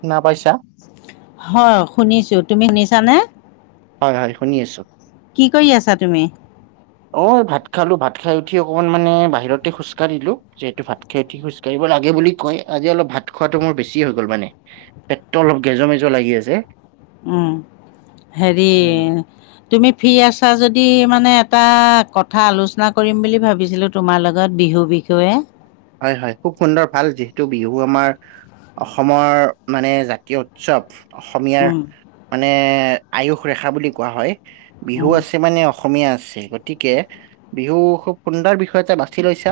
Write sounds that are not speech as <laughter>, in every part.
শুনা পাইচা? হয় শুনিছোঁ তুমি শুনিছানে হয় হয় শুনি আছোঁ। কি কৰি আছা তুমি অ ভাত খালো ভাত খাই উঠি অকমান মানে বাহিৰতে খোজকাঢ়িলো। যিহেতু ভাত খাই উঠি খোজ কাঢ়িব লাগে বুলি কয় আজি অলপ ভাত খোৱাটো মোৰ বেছি হৈ গ'ল মানে। পেটটো অলপ গেজ মেজ লাগি আছে। উম হেৰি উম, তুমি ফ্ৰী আছা যদি মানে এটা কথা আলোচনা কৰিম বুলি ভাবিছিলো। তোমাৰ লগত বিহু বিষয়ে। হয় হয় খুব সুন্দৰ ভাল যিহেতু বিহু আমাৰ অসমৰ মানে জাতীয় উৎসৱ। অসমীয়াৰ উম মানে আয়ুস ৰেখা বুলি কোৱা হয় বিহু উম আছে মানে অসম অসমীয়া আছে গতিকে বিহু খুব সুন্দৰ বিষয় এটা বাছি লৈছা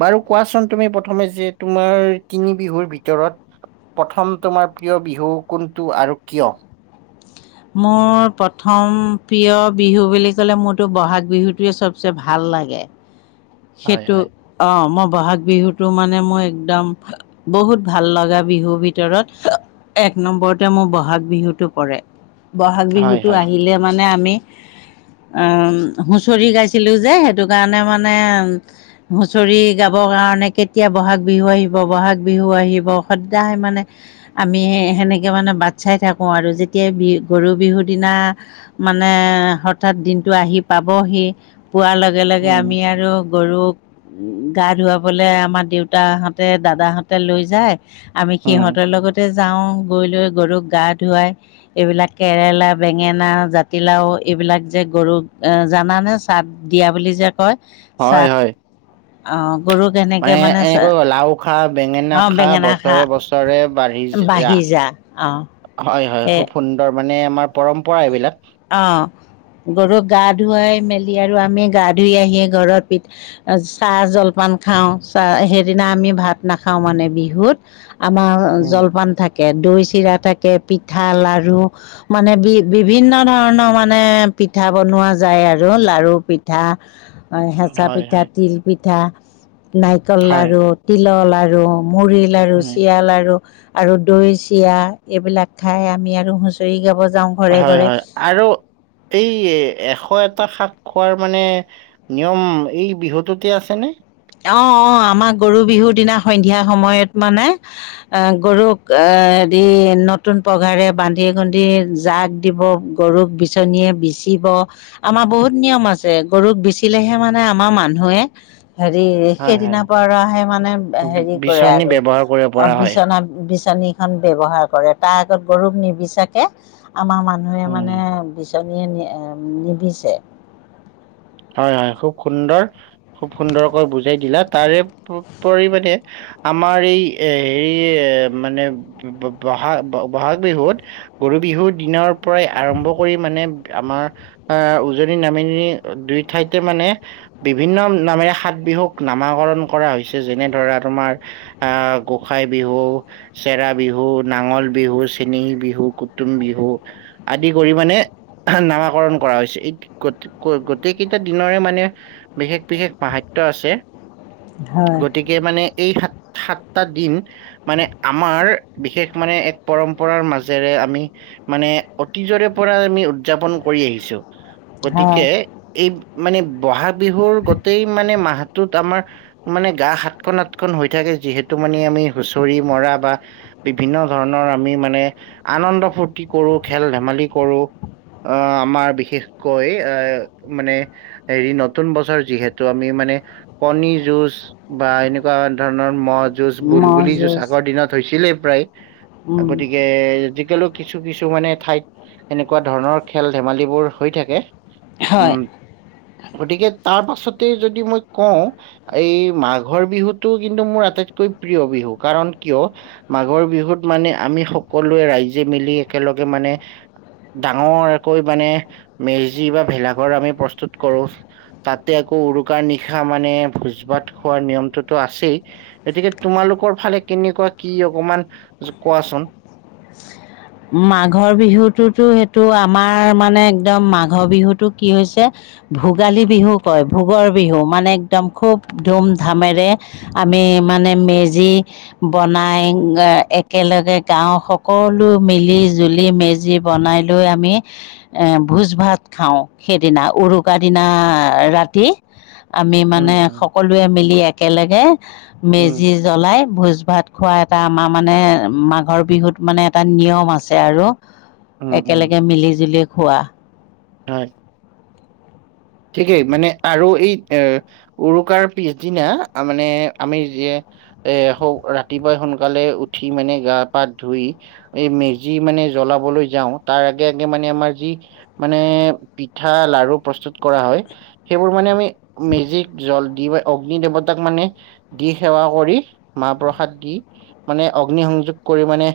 বাৰু কোৱাচোন তুমি প্ৰথমে যে তোমাৰ তিনি বিহুৰ ভিতৰত প্ৰথম তোমাৰ প্ৰিয় বিহু কোনটো আৰু কিয় মোৰ প্ৰথম প্ৰিয় বিহু বুলি ক'লে মোৰতো বহাগ বিহুটোৱে চব ছ ভাল লাগে, হয় সেইটো হয়। অ', মই বহাগ বিহুতটো মানে মই একদম বহুত ভাল লগা বিহুৰ ভিতৰত, এক নম্বৰতে মোৰ বহাগ বিহুতটো পৰে। বহাগ হয় বিহুতটো হয় আহিলে মানে আমি আম, হুঁচৰি গাইছিলোঁ যে, সেইটো কাৰণে মানে হুঁচৰি গাব কাৰণে, কেতিয়া বহাগ বিহু আহিব, বহাগ বিহু আহিব সদায়ে মানে আমি সেনেকে মানে বাট চাই থাকোঁ আৰু, যেতিয়াই বি গৰু বিহুৰ দিনা মানে হঠাৎ দিনটো আহি পাবহি। পোৱাৰ লগে লগে উম আমি আৰু গৰুক গা ধুৱাবলে আমাৰ দেউতাহঁতে, দাদাহঁতে লৈ যায়। আমি উম সিহঁতৰ লগতে যাওঁ, গৈ লৈ গৰুক গা ধুৱাই এইবিলাক কেৰেলা, বেঙেনা, জাতিলাও এইবিলাক যে গৰুক জানানে চাট দিয়া বুলি যে কয়। হয়, চাট হয়। অ গৰুক এনেকে মানে এনেকৈ চা- লাও খা, বেঙেনা অ খা বেঙেনা বতৰে বছ ৰে বাঢ়ি যা। বাঢ়ি অ হয়, হয় এ খুব সুন্ দৰ মানে আমাৰ পৰম্পৰা এইবিলাক। অ', গৰুক গা ধুৱাই মেলি, আৰু আমি গা ধুই আহি ঘৰত পিঠ্ চাহ জলপান খাওঁ, চাহ সেইদিনা আমি ভাত নাখাওঁ মানে বিহুত। আমাৰ উম জলপান থাক থাকে দৈ চিৰা থাকে, পিঠা লাৰু মানে বি-বিভিন্ন ধৰণ ধৰণৰ মানে পিঠা বনোৱা যায় আৰু, লাৰু পিঠা হেঁচা হয় পিঠা, হয় তিল পিঠা, নাৰিকল হয় লাৰু। তিলৰ লাৰু, মুড়ী লাৰু, উম চিৰাৰ লাৰু। আৰু দৈ চিৰা, এইবিলাক খাই আমি আৰু হুঁচৰি গাব যাওঁ। ঘৰে হয়, ঘৰে হয়। আৰু এই এশ এটা শাক খোৱাৰ মানে নিয়ম এই বিহুটোতে আছেনে? অ', অ', আমাৰ গৰু বিহুৰ দিনা সন্ধিয়া সময়ত মানে। আ, গৰুক এ, দি নতুন পঘাৰে বান্ধি কুন্ধি জাক দিব। গৰুক বিচনীয়ে বিচিব। আমাৰ বহুত নিয়ম আছে, গৰুক বিচিলেহে মানে আমাৰ মানুহে। হেৰি হয় হয় সেইদিনাৰ পৰাহে মানে বি- হেৰি কৰে বিচনী আৰু। ব্যৱহাৰ কৰিব অ', পৰা হয় বিচনা বিচনী খন ব্যৱহাৰ কৰে তাৰ আগত গৰুক নিবিচাকে, আমাৰ মানুহে উম মানে জনীয়ে নি অম নিবিছে। হয়, হয়। খুব সুন্দৰ, খুব সুন্দৰকৈ বুজাই দিলা তাৰে প-পৰিমণে আমাৰ এই এ, হেৰি এ, মানে ব-ব-বহাগ বহাগ বিহুত গৰু বিহুৰ দিনৰ পৰাই আৰম্ভ কৰি মানে আমাৰ আ, উজনি নামেনি দুই ঠাইতে মানে বিভিন্ন নামেৰে সাত বিহুক নামাকৰণ কৰা হৈছে, যেনে ধৰা তোমাৰ আ, গোঁসাই বিহু। চেৰা বিহু, নাঙল বিহু, চেনেহি বিহু, কুটুম বিহু। আদি কৰি মানে নামাকৰণ কৰা হৈছে <unintelligible> গো-গোটেইকেইটা দিনৰে মানে বিশেষ বিশেষ মাহাত্য আছে। হয় গতিক এই মানে এই সাত সাতটা দিন মানে আমাৰ বিশেষ মানে এক পৰম্পৰাৰ মাজেৰে আমি মানে অতীজৰে পৰা আমি উদৰ্যাপন কৰি আহিছোঁ। গতিকে হয় এ এই মানে ব'হাগ বিহুৰ গোটেই মানে মাহটোত আমাৰ মানে গা সাতখন আঁঠখন হৈ থাকে যিহেতু মানে আমি হুঁচৰি মৰা বা বিভিন্ন ধৰণৰ আমি মানে আনন্দ ফূৰ্তি কৰোঁ, খেল ধেমালি কৰোঁ। আহ আমাৰ বিশেষকৈ আ মানে হেৰি নতুন বছৰ যিহেঁতু আমি মানে কণি জুচ বা এনেকুৱা ধৰণৰ মহ যুঁজ, বুলবুলি যুঁজ আগৰ দিনত হৈছিলে প্ৰায়। উম গতিকে আজিকালি কিছু কিছু মানে ঠাইত এনেকুৱা ধৰণৰ খেল ধেমালিবোৰ হৈ থাকে। হয় উম। গতিকে তাৰ পাছতে যদি মই কওঁ এই মাঘৰ বিহুটো কিন্তু মোৰ আটাইতকৈ প্ৰিয় বিহু কাৰণ। কিয় মাঘৰ বিহুত মানে আমি সকলোৱে ৰাইজে মিলি একেলগে মানে। ডাঙৰকৈ মানে মেজি বা ভেলাঘৰ আমি প্ৰস্তুত কৰোঁ। তাতে আকৌ উৰুকাৰ নিশা মানে ভোজ ভাত খোৱাৰ নিয়মটোতো আছেই। এতেকে তোমালোকৰ ফালে কেনেকুৱা কি অকমান কোৱাচোন? মাঘৰ বিহুতোটো সেইটো আমাৰ মানে একদম মাঘৰ বিহুটো কি হৈছে ভোগালী বিহু কয় ভোগৰ বিহু মানে একদম খুব ধুম ধামেৰে আমি মানে মেজি বনাই একেলগে গাঁওৰ সকলো মিলি জুলি মেজি বনাই লৈ আমি এ ভোজ ভাত খাওঁ সেইদিনা উৰুকাৰ দিনা ৰাতি। আমি উম, মানে উম, সকলোৱে মিলি একেলগে উম, মেজি জ্বলাই ভোজ ভাত খোৱা এটা আমাৰ মানে মাঘৰ বিহুত মানে এটা নিয়ম আছে আৰু। উম, উম, একেলগে মিলি জুলি খোৱা। হয় ঠিকেই মানে আৰু এই এ উৰুকাৰ পিছদিনা মানে আমি যে এ ৰাতিপুৱাই সোনকালে উঠি মানে গা পা ধুই এই মেজি মানে জ্বলাবলৈ যাওঁ। তাৰ আগে আগে মানে আমাৰ যি মানে পিঠা, লাৰু প্ৰস্তুত কৰা হয়। সেইবোৰ মানে আমি মেজিক জল দি অগ্নি দেৱতাক মানে দি সেৱা কৰি, মাহ প্ৰসাদ দি মানে অগ্নি সংযোগ কৰি মানে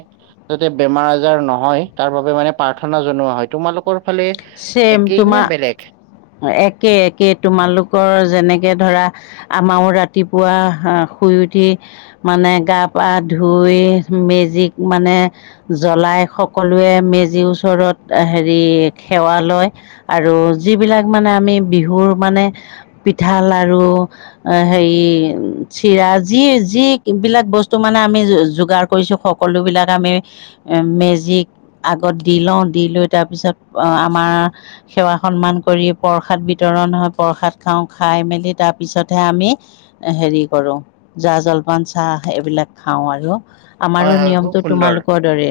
যাতে বেমাৰ আজাৰ নহয় তাৰ বাবে মানে প্ৰাৰ্থনা জনোৱা হয়। তোমালোকৰ ফালে ছেম একেই নে বেলেগ তোমাৰ একে একে তোমালোকৰ যেনেকে ধৰা আমাৰও ৰাতিপুৱা শুই উঠি মানে গা পা ধুই মেজিক মানে জ্বলাই সকলোৱে মেজিৰ ওচৰত হেৰি সেৱা লয় আৰু যিবিলাক মানে আমি বিহুৰ মানে পিঠা, লাৰু অ' হেৰি চিৰা যি যি বিলাক বস্তু মানে আমি যোগাৰ কৰিছোঁ। সকলোবিলাক আমি মেজিক আগত দি লওঁ দি লৈ তাৰপিছত অ আমাৰ সেৱা সন্মান কৰি প্ৰসাদ বিতৰণ হয় প্ৰসাদ খাওঁ খাই মেলি তাৰপিছতহে আমি হেৰি কৰোঁ। জা জলপান চাহ এইবিলাক খাওঁ আৰু। হয়, আমাৰো হয়, খুব নিয়মটো সুন্দৰ। তোমালোকৰ দৰে।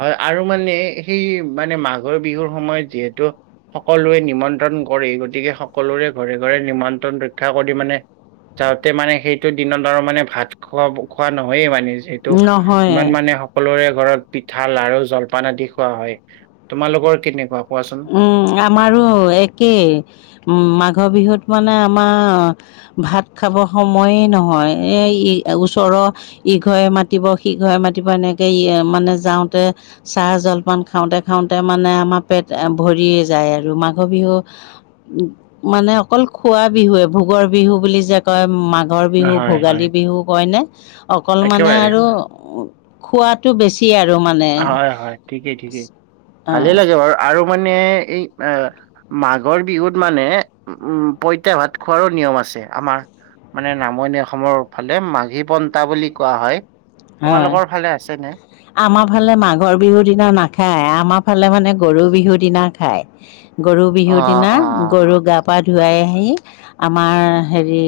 হয় আৰু মানে সেই মানে মাঘৰ বিহুৰ, সময়ত যিহেতু সকলোৱে নিমন্ত্ৰণ কৰে, গতিকে সকলোৰে ঘৰে, ঘৰে নিমন্ত্ৰণ ৰক্ষা কৰি মানে যাওঁতে মানে সেইটো দিনত আৰু মানে ভাত খোৱা, খোৱা নহয়ে মানে এইটো নহয় ইমান মানে, সকলোৰে ঘৰত পিঠা লাড়ো জলপান আদি, খোৱা হয়। তোমালোকৰ কেনেকুৱা কোৱাচোন? আমাৰো একেই, মাঘ বিহুত মানে আমাৰ, আ ভাত খাব সময়ে নহয়, এই ই, ওচৰৰ ইঘৰে মাতিব, সিঘৰে মাতিব, এনেকে ই মানে যাওঁতে। চাহ জলপান খাওঁতে, খাওঁতে, মানে আমাৰ পেট ভৰিয়ে যায় আৰু মাঘ বিহু। মানে অকল খোৱা বিহুৱে, ভোগৰ বিহু বুলি যে কয়, মাঘৰ বিহু, হয়, হয়, ভোগালী বিহু, কয়নে অকল মানে একেবাৰে আৰু খোৱাতটো বেছি আৰু মানে। হয়, হয়, ঠিকেই ঠিকেই। অ, ভালে লাগে বাৰু আৰু মানে, এই। অ, মাঘৰ বিহুত, মানে উম, পঁইতা ভাত খোৱাৰো নিয়ম আছে, আমাৰ। মানে নামনি অসমৰ ফালে, মাঘী পন্থা বুলি কোৱা হয়, হয় তোমালোকৰ ফালে আছেনে? আমাৰ ফালে মাঘৰ বিহুৰ দিনা নাখায়, আমাৰ ফালে মানে গৰু বিহুৰ দিনা খায়। গৰু অ বিহুৰ দিনা, অ গৰুক গা, পা, ধুৱাই আহি। আমাৰ হেৰি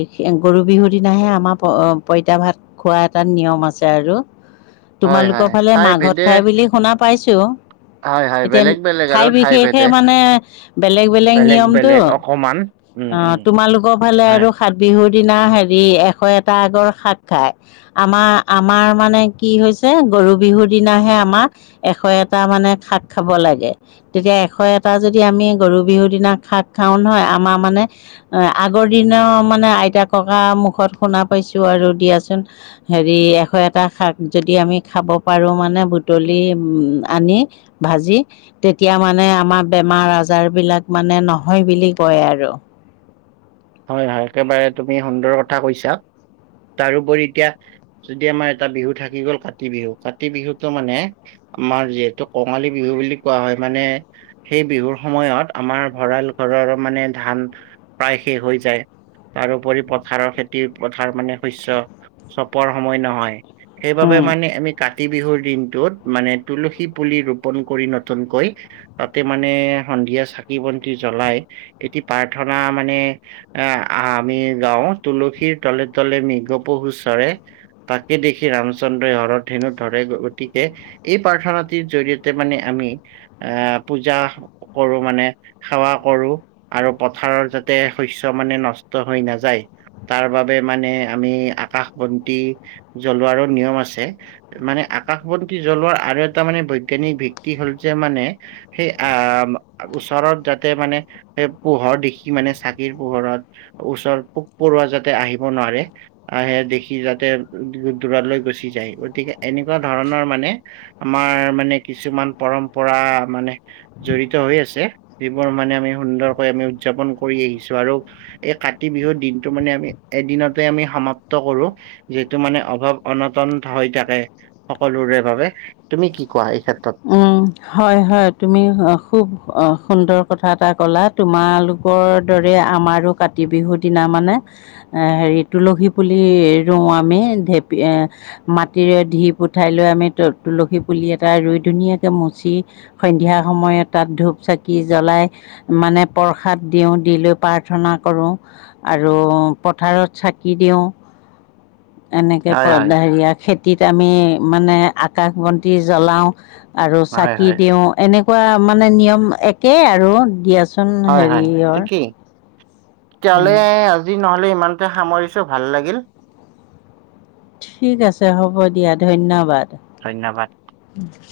গৰু বিহুৰ দিনাহে, আমাৰ প-পঁইতা ভাত। খোৱা এটাত নিয়ম আছে, আৰু হয় তোমালোকৰ হয় ফালে ঠাই মাঘত ভেদে খাই বুলি শুনা পাইছো। হয় হয় এতিয়া বেলেগ বেলেগ আৰু ঠাই বিশেষে, ভেদে মানে বেলেগ, বেলেগ নিয়মতটো। বেলেগ অকমান উম অ, উম তোমালোকৰ ফালে, হয় আৰু। সাত বিহুৰ দিনা হেৰি, এশ এটা আগৰ শাক খায়, আমাৰ। আমাৰ মানে কি হৈছে, গৰু বিহুৰ দিনাহে আমাৰ। এশ এটা, মানে শাক খাব লাগে। তেতিয়া এশ এটা যদি আমি গৰু বিহুৰ দিনা শাক খাওঁ নহয়, আমাৰ মানে আগৰ দিনৰ মানে, আইতা-ককা মুখত শুনা পাইছো আৰু দিয়াচোন হে হেৰি এশ এটা শাক যদি আমি খাব পাৰোঁ, মানে বুটলি আনি। ভাজি। তেতিয়া মানে আমাৰ, বেমাৰ আজাৰ বিলাক, মানে নহয় বুলি কয়, আৰু। হয়, হয়, একেবাৰে তুমি সুন্দৰৰ কথা কৈছা, তাৰোপৰি এতিয়া। যদি আমাৰ এটা বিহু থাকি গ'ল, কাতি বিহু, কাতি বিহুতটো মানে আমাৰ যিহেতু কঙালী বিহু বুলি কোৱা হয়, মানে সেই বিহুৰ সময়ত আমাৰ, ভঁৰাল ঘৰৰ মানে, ধান প্ৰায় শেষ হৈ যায়। তাৰপৰি পথাৰৰ খেতি, পথাৰ মানে শস্য, চপোৱাৰ সময় নহয়। সেইবাবে, উম, মানে আমি কাতি বিহুৰ দিনটোত, মানে তুলসী পুলি ৰোপন কৰি নতুনকৈ তাতে মানে সন্ধিয়া চাকি- বন্তি জ্বলাই, এটি প্ৰাৰ্থনা মানে আহ, আমি গাওঁ তুলসীৰ তলে, তলে, মৃগপহু চৰে। তাকে দেখি, ৰামচন্দ্ৰই হৰ ধেনু ধৰে গতিকে। এই প্ৰাৰ্থনাটিৰ জৰিয়তে মানে, আমি আহ, পূজা কৰো মানে, সেৱা কৰো আৰু পথাৰত যাতে। শস্য মানে, নষ্ট হৈ নাযায়। তাৰ বাবে মানে আমি, আকাশ বন্তি জ্বলোৱাৰো নিয়ম আছে। মানে আকাশবন্তী জ্বলোৱাৰ আৰু এটা মানে বৈজ্ঞানিক ভিত্তি হ'ল যে মানে। সেই আ, ওচৰত যাতে মানে সেই পোহৰ দেখি মানে চাক কি পোহৰত, ওচৰত পোক - পৰুৱা যাতে আহিব নোৱাৰে আহে দেখি যাতে দু দূৰলৈ গুচি যায় গতিকে এনেকুৱা ধৰণৰ মানে আমাৰ মানে কিছুমান পৰম্পৰা মানে জড়িত হৈ আছে, যিবোৰ মানে আমি সুন্দৰকৈ আমি উদযাপন কৰি আহি ছোঁ আৰু এই কাতি বিহুৰ দিনটো মানে আমি এদিনতে আমি সমাপ্ত কৰো যিহেতু মানে অভাৱ অনাটন থা হৈ থাকে সকলোৰে বাবে তুমি কি কোৱা এই ক্ষেত্ৰত? উম, হয় হয়, তুমি অ খুব অ সুন্দৰ কথা এটা ক'লা তোমালোকৰ দৰে আমাৰো কাতি বিহুৰ দিনা মানে এ হেৰি তুলসী পুলি ৰোঁও আমি ঢেপী এ মাটিৰে ধিপ উঠাই লৈ আমি ত তুলসী পুলি এটা ৰুই ধুনীয়াকে মুছি সন্ধিয়া সময়ত তাত ধূপ চাকি জ্বলাই মানে প্ৰসাদ দিওঁ, দি লৈ প্ৰাৰ্থনা কৰোঁ। আৰু পথাৰত চাকি দিওঁ। এনেকে হয় হয় প্ৰদা হেৰিয়াত খেতিত আমি মানে আকাশ বন্তি জ্বলাও আৰু হয় চাকি হয় দিও এনেকুৱা মানে নিয়ম একে আৰু দিয়াচো <unintelligible> হয় হেৰিয়ৰ তিয়ালে আজি নহলে ইমানতে সামৰিছোঁ ভাল লাগিল। ঠিক আছে হ'ব দিয়া ধন্যবাদ। ধন্যবাদ। <inaudible>